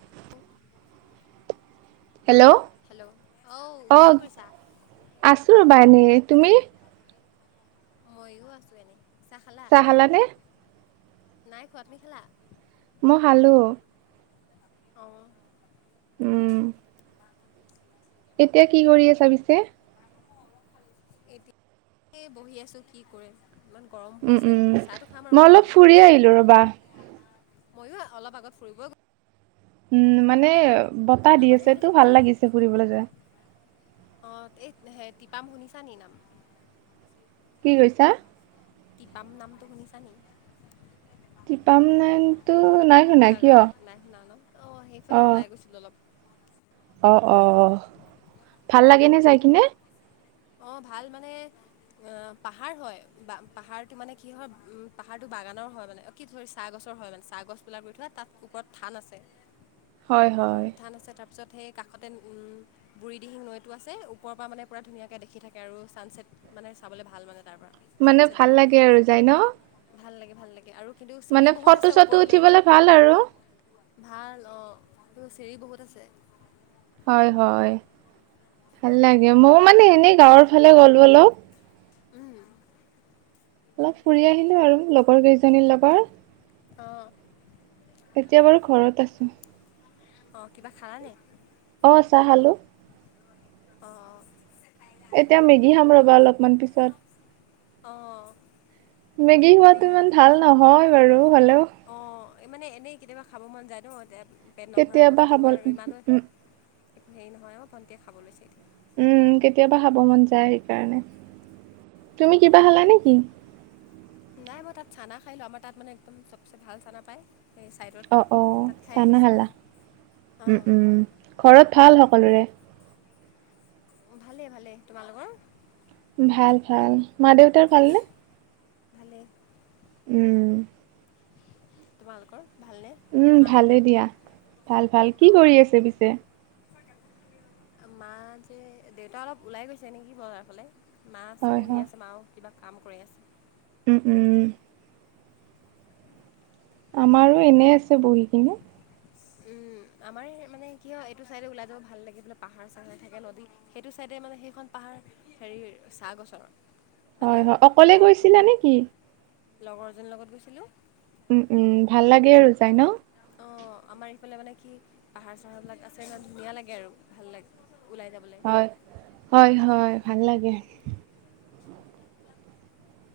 উফ [unintelligible] হেল্ল' কি অঁ কৰিছা আছোঁ ৰ'বা ইনে তুমি ময়ো আছো এনেই চাহ খালা চাহালানে [unintelligible] নাই খোৱা তোমি খালা মই খালোঁ আহ উম এতিয়া কি কৰি আছা পিছে [unintelligible] এতিয়া বহি আছো কি কৰে উম উম মই অলপ ফুৰি আহিলো ৰবা মইও অলপ আগত ফুৰিবই গ'ল [unintelligible] উম মানে বতাহ দি আমাৰ আছে এইফালে তো ভাল লাগিছে ফুৰিবলৈ যে। অ এই হে তিপাম শুনিছা নি নাম কি কৈছা? তিপাম নামটো শুনিছা নি? টিপাম নামটৌ নাই শুনা কিয় জেগাৰ নাই শুনা ন অঁ সেইফালে অ ওলাই গৈছিলোঁ অলপ অ অ ভাল লাগে নে যাই কিনে অ ভাল মানে অ পাহাৰ হয় বা পাহাৰতটো মানে কি হয় উম পাহাৰতটো বাগানৰ হয় মানে কি ধৰি চাহ গছ হয় মানে চাহ গছ বিলাক ৰু থোৱা তাত ওপৰত ধান আছে হয় ওপৰত হয় ধান আছে তাৰ ত পিছ সেই কাষতে বুঢ়ীদিহিং নৈটো আছে ওপৰ পৰা মানে পুৰা ধুনীয়াক দেখি থাকে আৰু ছানচছেট মানে চাবলৈ ভাল মানে তাৰ পৰা মানে ছানছেট ভাল ভিউটো লাগে আৰু যাই ন ভাল লাগে ভাল লাগে আৰু কিন্তু চিৰি মানে বহুত ফটো আছে চটো ওপৰলৈকে উঠিবলে ভাল আৰু ভাল অ এই চিৰি বহুত আছে হয় হয় ভাল লাগে ময়ও মানে এনেই গাঁৱৰ ফালে গ'লো অলপ অলপ ফুৰি আহিলো আৰু লগৰ কেইজনীৰ লগত আহ এতিয়া বাৰু ঘৰত আছো অ কিবা খালা নে অ চাহ খালো অ অ এতিয়া মেগী খাম ৰবা অলপমান পিছত আহ মেগী খোৱাতটো ইমান ভাল নহয় বাৰু হ'লেও অঁ মানে এনেই কেতিয়াবা খাব মন যায় ন যে কেতিয়াবা হব উম হেৰি নহয় মই ভণ্টিয়ে খাব লৈছে এয়া উম কেতিয়াবা খাব মন যায় সেইকাৰণে তুমি কিবা খালা নেকি নাই মই তাত চানা খাই লো আমাৰ তাত মানে একদম চবচে জাল চানা পাই [unintelligible] অ অ চানা খালা উম অঁ উম ঘৰত ভাল হ [unintelligible] সকলোৰে ভালেই ভালে। তোমালোকৰ? ভাল ভাল। মা দেউতাৰ ভালনে? ভালে। উম। তোমালোকৰ ভালনে উম মা দেউতাৰ ভালেই দিয়া ভাল ভাল। কি অঁ কৰি আছে পিছে? মা যে দেউতা অলপ ওলাই গৈছে নেকি বজাৰ ফালে। মা আছে হয় বহি আছে মাৰু কিবা কাম কৰি আছে। উম-উম। আমাৰো এনে আছে বহি কিনে। উম। আমাৰ মানে কি হয় এইটো চাইডে ওলাই যাব ভাল লাগে, পাহাৰ চাহাৰ থাকে নদী, সেইটো চাইদে মানে সেইখন পাহাৰ হেৰিৰ চাহ গছৰ। মানে হয়-হয় অকলে ওখ ওখ গৈছিলা বহুত নে কি? লগৰজনীৰ লগত গৈছিলো। উম-উম ভাল লাগে আৰু যাই ন? [unintelligible] অঁ আমাৰ ইফালে মানে কি পাহাৰ চাহাৰবিলাক আছে ইমান ধুনীয়া লাগে আৰু ভাল লাগে [unintelligible] [unintelligible] হয়-হয়-হয় ভাল লাগে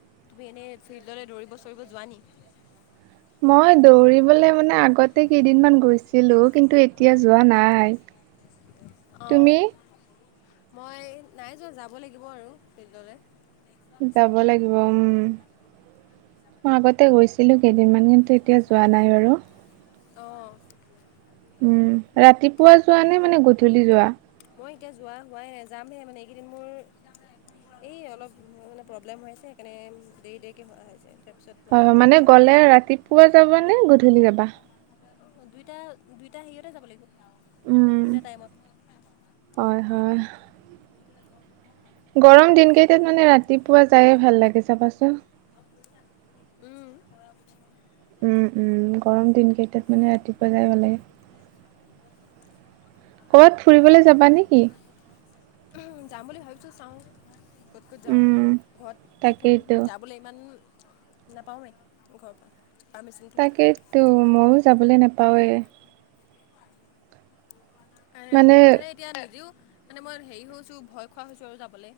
[unintelligible] তুমি এনেই ফিল্ডৰে দৌৰিব চৰিব যোৱা নেকি [unintelligible] [unintelligible] মই দৌৰিবলৈ মানে আগতে কেইদিনমান গৈছিলো কিন্তু এতিয়া যোৱা নাই [unintelligible] [unintelligible] অঁ তুমি? [unintelligible] মই নাই যোৱা যাব লাগিব আৰু ফিল্ডলে যাব লাগিব উম। মই আগতে গৈছিলো কেইদিনমান কিন্তু এতিয়া যোৱা নাই বাৰু। আহ। উম ৰাতিপুৱা যোৱা নে মানে গধূলি যোৱা? মই এতিয়া যোৱা হোৱাই নাই যামহে মানে এইকেইদিন মোৰ এই অলপ মানে প্ৰব্লেম হৈ আছে সেইকাৰণে দেৰি দেৰিকে হ হৈছে। তাৰপিছত হয় হয় মানে সোনকালে শুই উঠি গ'লে যাব লাগিব ৰাতিপুৱা যাবা নে গধূলি যাবা? দুইটা দুইটা হেৰিতে যাব লাগিব। উম দুইটা টাইমত হয়-হয়। গৰম দিন কেইটাত মানে ৰাতিপুৱা যায়ে ভাল লাগে চাবাচোন। উম। উম-উম গৰম দিনকেইটাত মানে ৰাতিপুৱা যাই ভাল লাগে। ক'ৰবাত ফুৰিবলৈ যাবা নেকি? ‌ উম যাম বুলি ভাবিছো চাওঁ। ক'ত ক'ত যাওঁ উম। ঘৰত দেখোন তাকেইতো, যাবলৈ ইমান নাপাওৱেই ঘৰৰ পৰা। পাৰ্মিশ্যনটো তাক‌ইতো ময়ো যাবলৈ নাপাওঁৱেই। উম মানে এতিয়া আজিও মানে মই হেৰি হৈছো ভয় খোৱা হৈছো আৰু যাবলে।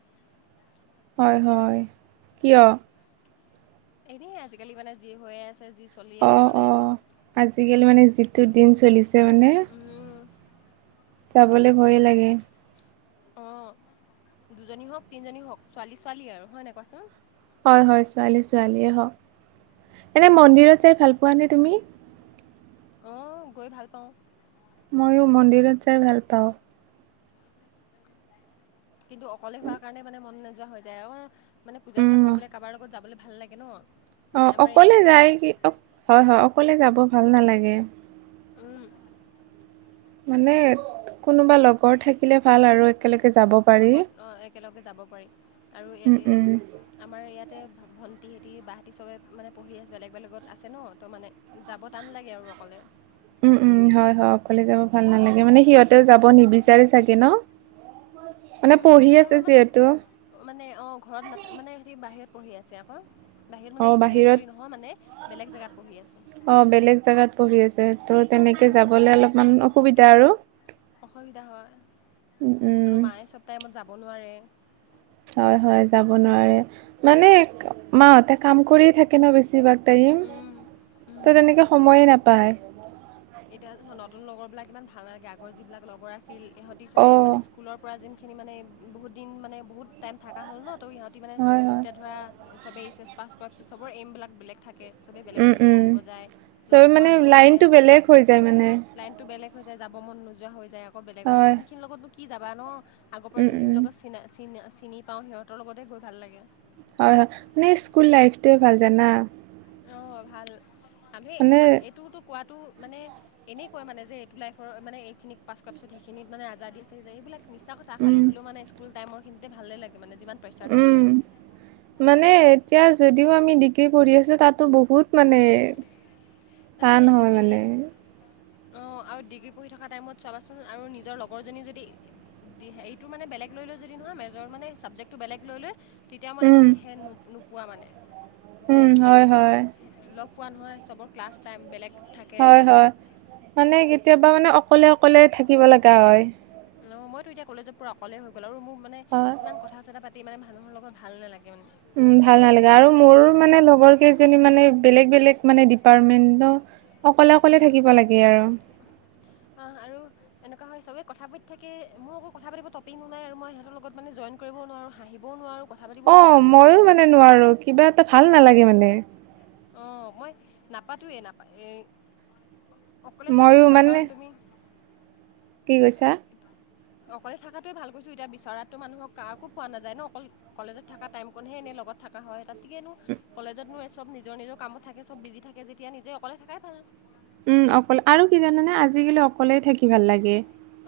হয়-হয়, কিয়? এনেই আজিকালি মানে যি হৈ আছে। যি চলি আছে অ-অ মানে আজিকালি মানে যিটো দিন চলিছে মানে [unintelligible] যাবলে ভয় লাগে। অ দুজনী হওক তিনিজনী হওক ছোৱালী-ছোৱালী আৰু। হয় নাই কোৱাচোন? হয়-হয় ছোৱালী-ছোৱালীয়ে হওক এনে মন্দিৰত যাই ভাল পোৱানে তুমি? আহ গৈ ভাল পাওঁ। [unintelligible] মইয়ো মন্দিৰত যাই ভাল পাওঁ [unintelligible] কিন্তু অকলে হোৱাৰ কাৰণে মানে মন নোযোৱা হৈ যায় অ মানে পূজা-চূজা উম, কৰিবলৈ কাৰোবাৰ লগত যাবলৈ ভাল লাগে ন [unintelligible] [unintelligible] অ আমাৰ ইয়াত অকলে যায় কি অ হয় হয় অকলে যাব ভাল নালাগে এতিয়া [unintelligible] মানে কোনোবা লগৰ থাকিলে ভাল আৰু একেলগে যাব পাৰি লগত [unintelligible] একেলগে যাব পাৰি আৰু উম ইয়াতে উম আমাৰ ইয়াত [unintelligible] তাতে ভণ্টি হেঁতি বাহেঁতি চবে মানে পঢ়ি আছে বেলেগ বেলেগত আছে ন ত' মানে যাব টান লাগে আৰু [unintelligible] অকলে [unintelligible] উম-উম হয়-হয় অকলে যাব ভাল নালাগে মানে সিহঁতেও যাব নিবিচাৰে চাগে ন মানে উম পঢ়ি বিচাৰ আছে মানে যিহেতু মানে অ ঘৰত না মানে সেতি বাহিৰত পঢ়ি আছে আকৌ। বাহিৰত মানে বাহিৰত চৰি নহয় মানে বেলেগ জেগাত পঢ়ি আছে। অ' বেলেগ জেগাত পঢ়ি আছে ত' তেনেকে উম, যাবলে অলপমান অসুবিধা আৰু। অসুবিধা হয় উম উম আৰু মায়ে চব টাইমত যাব নোৱাৰে। হয় হয় যাব নোৱাৰে মানে মাহতে কাম কৰি থাকে ন বেছি বেছিভাগ টাইম উম উম তো তেনেকৈ সময়ে নাপায়। এতিয়া নতুন লগৰ বিলাক ইমান ভাল নালাগে আগৰ যিবিলাক লগৰ আছিল ইহঁতি চবে অ' মানে স্কুলৰ পৰা যোনখিনি মানে বহুত দিন মানে বহুত টাইম থকা হ'ল ন তো সিহঁতি মানে হয় হয় এতিয়া ধৰা চবেই এইচ এছ পাছ কৰা পিছে চবৰ এইমবিলাক বেলেগ থাকে। চবেই বেলেগ উম বেলেগত উম পঢ়িব যায় চবে লগ পোৱা মানে নহয় এতিয়া। লাইনটো বেলেগ হৈ যায় মানে। লাইনটো বেলেগ হৈ যায় যাব মন নোযোৱা হৈ যায়, আকৌ বেলেগৰ হয় নতুন খিনিৰ লগতো কি যাবা ন? আগৰ পৰা উম যোন খিনি উম লগত চিনা চিনা চিনি পাওঁ সিহঁতৰ লগতে গৈ ভাল লাগে। হয় হয় মানে স্কুল লাইফটোৱে ভাল জানা। অ ভাল মানুহে মানে এইটোতো কোৱাটো মানে এনেই কোৱা মানে যে এইটো লাইফৰ মানে এইখিনিক পাছ কৰাৰ পিছত সেইখিনিত মানে আজাৰ দি আছে যে এইবিলাক [unintelligible] মিছ কথা খাল উম হ'লেও মান স্কুল টাইমখিনতে ভাল লাগে। মানে যিমান প্ৰেছাৰ উম থাকিলোঁ। মানে এতিয়া যদিও আমি ডিগ্ৰী পঢ়ি আছো তাতো বহুত মানে টান হয় মানে অ আৰু ডিগ্ৰী পঢ়ি থকা টাইমত চাবাচোন আৰু নিজৰ লগৰজনী যদি এইটো মানে বেলেগ লৈ লও যদি হা মেজৰ মানে চাবজেক্টটো বেলেগ লৈ লৈ তেতিয়া মানে উম তুমি সেই নো নোপোৱা মানে [unintelligible] যে উম হয় হয় লগ পোৱা নহয় চবৰ ক্লাছ টাইম বেলেগ থাকে হয় হয় মানে কেতিয়াবা মানে অকলে অকলে থাকিব লগা হয় অঁ মইতো এতিয়া কলেজত পূৰা অকলেই হৈ গ'ল আৰু মোক মানে হয় ইমান কথা চথা পাতি মানে মানুহৰ লগত ভাল নালাগে মানে উম ভাল নালাগে আৰু মোৰ মানে লগৰ কেইজনী মানে বেলেগ বেলেগ মানে ডিপাৰ্টমেন্ট অকলে অকলে থাকিব লাগে আৰু অ', আৰু এনেকুৱা হয় চবেই কথা পাতি থাকে মোৰ আকৌ কথা পাতিব টপিক নোলাই মই সিহঁতৰ লগত মানে জইন কৰিবও নোৱাৰোঁ হাঁহিবও নোৱাৰো। অ মইয়ো মানে নোৱাৰো কিবা এটা ভাল নালাগে মানে। অ মই নাপাতোয়ে নাপা এ অকলে থাকাতটো ময়ো ভাল মানে কাৰণ তুমি কি কৈছা? অকলে থকাতোৱে ভাল কৈছো এতিয়া বিচৰা মানুহক কাকো পোৱা নাযায় ন অকল কলেজত থকা টাইম কন হে লগত থকা হয় তাতকেনো কলেজতনো চব নিজৰ নিজৰ কামত থাকে চব বিজি থাকে যেতিয়া নিজে অকলে থকাই ভাল। উম অকল আৰু কি জানানে আজিকালি অকলেই থাকি ভাল লাগে।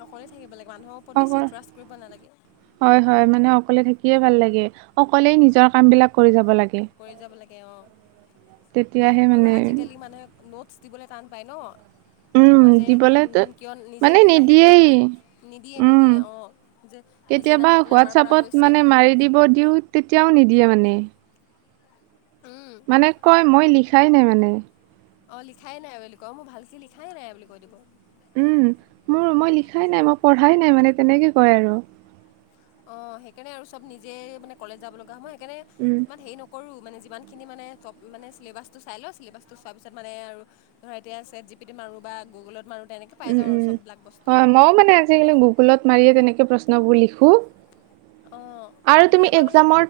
অকলে থাকিব লাগে। মানুহৰ ওপৰত বেছি অকল ট্ৰাষ্ট কৰিব নালাগে হয় হয় মানে অকলে থাকি - কৰিয়ে ভাল লাগে অকলে নিজৰ কাম বিলাক কৰি যাব লাগে কৰি যাব লাগে অ তেতিয়াহে আৰু মানে আজিকালি মানে নোটছ দিবলৈ টান পাই ন। উম। অ যে দিবলেতো কিয় নিজে মানে কিয় নাহিলে নিদিয়েই বুলি নিদিয়ে উম। নিদিয়ে অ যে নি। কেতিয়াবা হোৱাটছআপত মানে মাৰি দিব দিওঁ তেতিয়াও নিদিয়ে মানে। উম মানে কয় মই লিখাই নাই মানে। অ লিখাই নাই বুলি কয় মোৰ ভালকে লিখাই নাই বুলি কৈ দিব। উম মোৰ মই লিখাই নাই মই পঢ়াই নাই মানে তেনেকে কয় আৰু। অ সেইকাৰণে আৰু চব নিজে মানে কলেজ যাব লগা হয় মই সেইকাৰণে উম, ইমান হেৰি নকৰো। মানে যিমান খিনি মান মানে চিলেবাচ টো চাই লওঁ চিলেবাচ টো চোৱা পিছত মানে আৰু ধৰা এতিয়া চেট জিপিতি মাৰো। ৰ বা গুগলত মাৰো। উম উম হয় মইো মানে আজিকালি গুগলত মাৰিয়ে তেনেকে প্ৰশ্নবোৰ লিখোঁ। অঁ আৰু তেনেকৈ তুমি আমাৰ মানে একজামৰ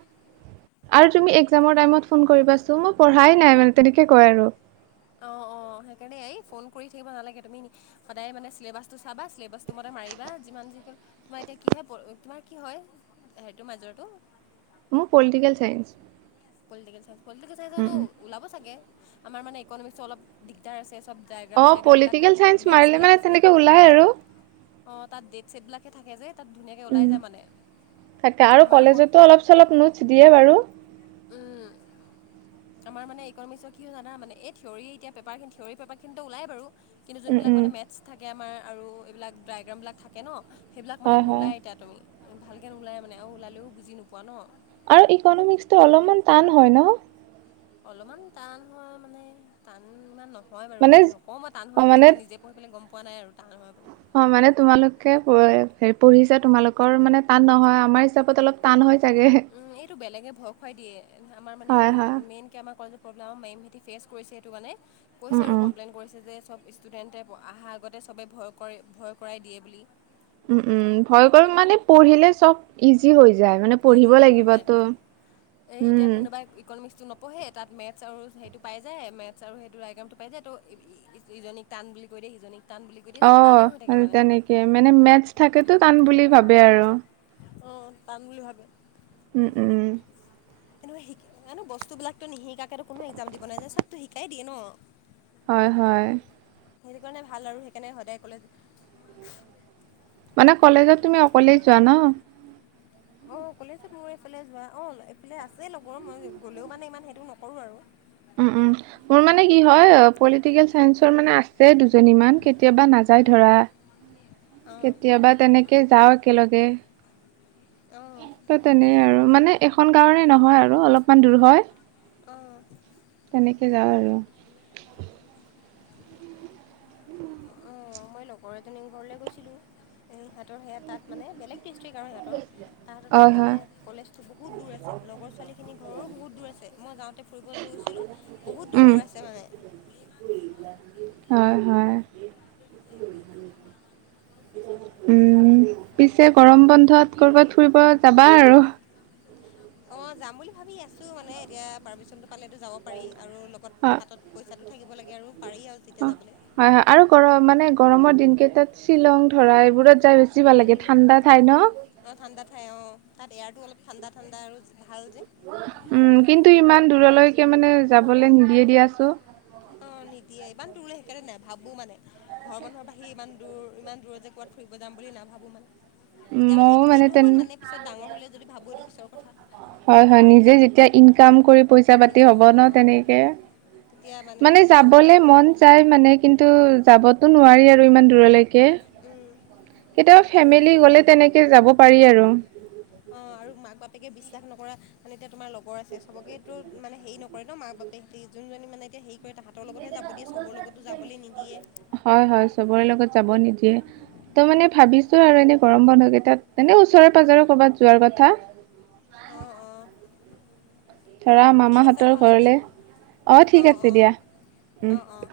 আৰু তুমি একজাম। টেমৰ টাইমত ফন কৰিবাচোন মোৰ পঢ়াই নাই মা তেনেকে কয় আৰু। অ অ। অ সেইকাৰণে এই ফোন কৰি থাকিব নালাগে তুমি সদায় মানে চিলেবাচটো চাবা চেলেবাচ টো মতে মাৰিবা যিমান। তোমাৰ এতিয়া কিহে তোমাৰ কি হয় হেটো মাজৰটো। মোৰ political science. Political science political science উম, তো উম। ওলাব চাগে আমাৰ মানে ইকনমিক্সটো অলপ দিগদাৰ আছে ড্ৰাইগাম অ', চাইগ্ৰাম বিলাক পলিটিকেল চাইন্স মেছ‌ মাৰিলে বিলাক মানে আছে যে তেনেকে ওলাই আৰু। অ তাত ডেট চেট বিলাক থাকে যে তাত ধুনীয়াকৈ ওলাই উম যায় মানে তাকে আৰু আমাৰ আকৌ কলেজতো অলপ চলপ নোটছ দিয়ে বাৰু উম আমাৰ মানে ইকনমিক্সত কি হয় জানা মানে এই থিয়ৰি এতিয়া পেপাৰ থিয়ৰি পেপাৰখিনিতো ওলাই বাৰু [unintelligible] কিন্তু উম, যোনবিলাক মানে উম। মেথছ থাকে আমাৰ আৰু এইবিলাক ড্ৰায়গ্ৰাম বিলাক থাকে ন। সেইবিলাক মানে হয় হয় নোলায় এতিয়া তুমি ভালকে নোলাই মানে আৰু ওলালেও বুজি নোপোৱা ন'। আৰু ইকনমিক্সত টো অলপমান টান হয় ন। অলপমান টান হোৱা মানে টান ইমান ন। হয় বাৰু মানে দেই নকওঁ মই টান অ হয় বুলি মানে মই নিজে পঢ়ি পেলাই গম পোৱা নাই আৰু। টান হয় বুলি অ মানে তোমালোকে হেৰি পঢ়িছে তোমালোকৰ মানে টান নহয় আমাৰ হিচাপত অলপ টান হয়। চাগে উম এইটো বেলেগে ভয় খুৱাই দিয়ে আমাৰ মানে হয় এইটো হয় মেইন কে আমাৰ কলে প্ৰব্লেম মেম। ফেচ কৰিছে সেইটো কাৰণে কৈছে উম আৰু উম কমপ্লেইন কৰিছে যে। চব ষ্টুডেণ্টে অহাৰ আগতে চবেই ভয় কৰে ভয় কৰাই দিয়ে বুলি। উম উম ভয় কৰক মানে পঢ়িলে চব ইজি হৈ য। এজিয়ে হৈ যায় এ এতিয়া উম কোনোবা ইকনমিক্সতো ন। পঢ়ে তাত মেথছ আৰু সেইটো পাই যায় মেথছ আৰু সেইটো আয়গ্ৰামটো পাই যায় তো ইজনীক টান বুলি কৈ দিয়ে সিজনীক। টান বুলি কৈ দিয়ে অ চব টানেই হৈ থাকে মানে তেনেকে মানে মেথছ থাকেতো টান বুলি ভাবে আৰু। অ টান বুলি ভাবি। উম উম। এনেক‌ও শি মানো বস্তু বিলাকো নিশিকাকে কোনো এক্জাম দিব নাযায় চবতো শিকাই দিয়ে ন। হয় হয়। সেইটো কাৰণে ভাল আৰু সেইকাৰণে সদায় কলেজ। মানে কলেজত তুমি অকলেই যোৱা ন। অ কলেজত মোৰ এইফালে যোৱা অ এইফালে আছে লগৰ মই গ'লেও মানে ইমান সেইটো নকৰো আৰু। উম উম মোৰ মানে কি হয় পলিটিকেল চাইন্সৰ মানে আছে দুজ। দুজনীমান কেতিয়াবা নাযায় উম, ধৰা অঁ কেতিয়াবা তেনেকে যাও একেলগে। অঁ ত তেনে আৰু মানে এখন গাঁৱৰে নহয় আৰু অলপমান দূৰ হয়। অ'। সে যাওঁ আৰু। অ মই লগৰ এজনী ঘৰলৈ গৈছিলো হিহেতৰ সেয়াত। তাত মানে বেলেগ ডিষ্ট্ৰিক্ট আৰু সিহঁতৰ তাহঁত হয়, তাত মানে হয়, কলেজটো বহুত দূৰ আছে লগৰ ছোৱালীখিনি ঘৰৰো বহুত। দুৰ আছে মই যাওঁ। এতিয়া ফুৰিব যে গৈছিলো বহুত দূৰ উম, দূৰ আছে মানে হয়, হয়, ম আ চাইছ তম [unintelligible] কোনে উম পিছে গৰম বন্ধত ক'বাত ফুৰিব যাবা আৰু অহ যাম বুলি ভাবি আছো মানে এতিয়া পাৰ্মিচন টো পালো যাব পাৰি আৰু লগত হাতত পইচাটো থাকিব লাগে আৰু পাৰি আৰু যেতিয়া অহ যাবলৈ হয় হয় আৰু গৰম মানে গৰমৰ দিনকেই তাত শ্বিলং ধৰা এইবোৰত ঠাই বেছি ভাল লাগে ঠাণ্ডা ঠাই ন অঁ ঠাণ্ডা ঠাই অঁ তাত এয়াৰটো অলপ ঠাণ্ডা ঠাণ্ডা আৰু ভাল যে উম কিন্তু ইমান দূৰলৈকে মানে যাবলৈ নিদিয়ে দিয়াছো অহ নিদিয়ে ইমান দূৰলৈ সেইকাৰণে নে ভাবো মানে ঘৰৰ মানুহৰ বাহিৰে ইমান দূৰ ইমান দূৰ যে কবাত ফুৰিব যাম বুলি নাভাবো মানে এতিয়া মানে ময়ো এইটো তেন সময় মানে পিছত ডাঙৰ হলেও যদি ভাবো এইটো পিছত হয় হয় নিজে যেতিয়া ইনকাম কৰি পইচা পাতি এনেকুৱা হ'ব ন অ', তেনেকে তেতিয়া মানে যাব পৰা যাবলে হ'ব মন যায় মানে কিন্তু যাব তো নোৱাৰি আৰু ইমান দূৰলৈকে উম, কেতিয়াবা আৰু ফেমিলি গলে তেনেকে যাব পাৰি আৰু। অ', আৰু মাক বাপেকে বিশ্বাস নকৰা মানে এতিয়া তোমাৰ লগৰ আছে চবকেটো মানে হেৰি নকৰে ন মাক বাপেকহতি যোনজনী মানে এতিয়া হেই। ত তাহাতৰ লগতহে যাব দিয়ে চবৰ লগতো যাবলৈ নিদিয়ে। হয় হয় চবৰে লগত যাব নিদিয়ে। ত' মানে ভাবিছো আৰু এনেই গৰম বন্ধ কেইটাত এনে ওচৰে পাজৰে কৰ'বাত যোৱাৰ কথা। অহ অহ ধৰা মামাহঁতৰ নহ'লে দিয়া ঘৰলে অহ ঠিক অ', আছে অ', দিয়া উম অ', অ'।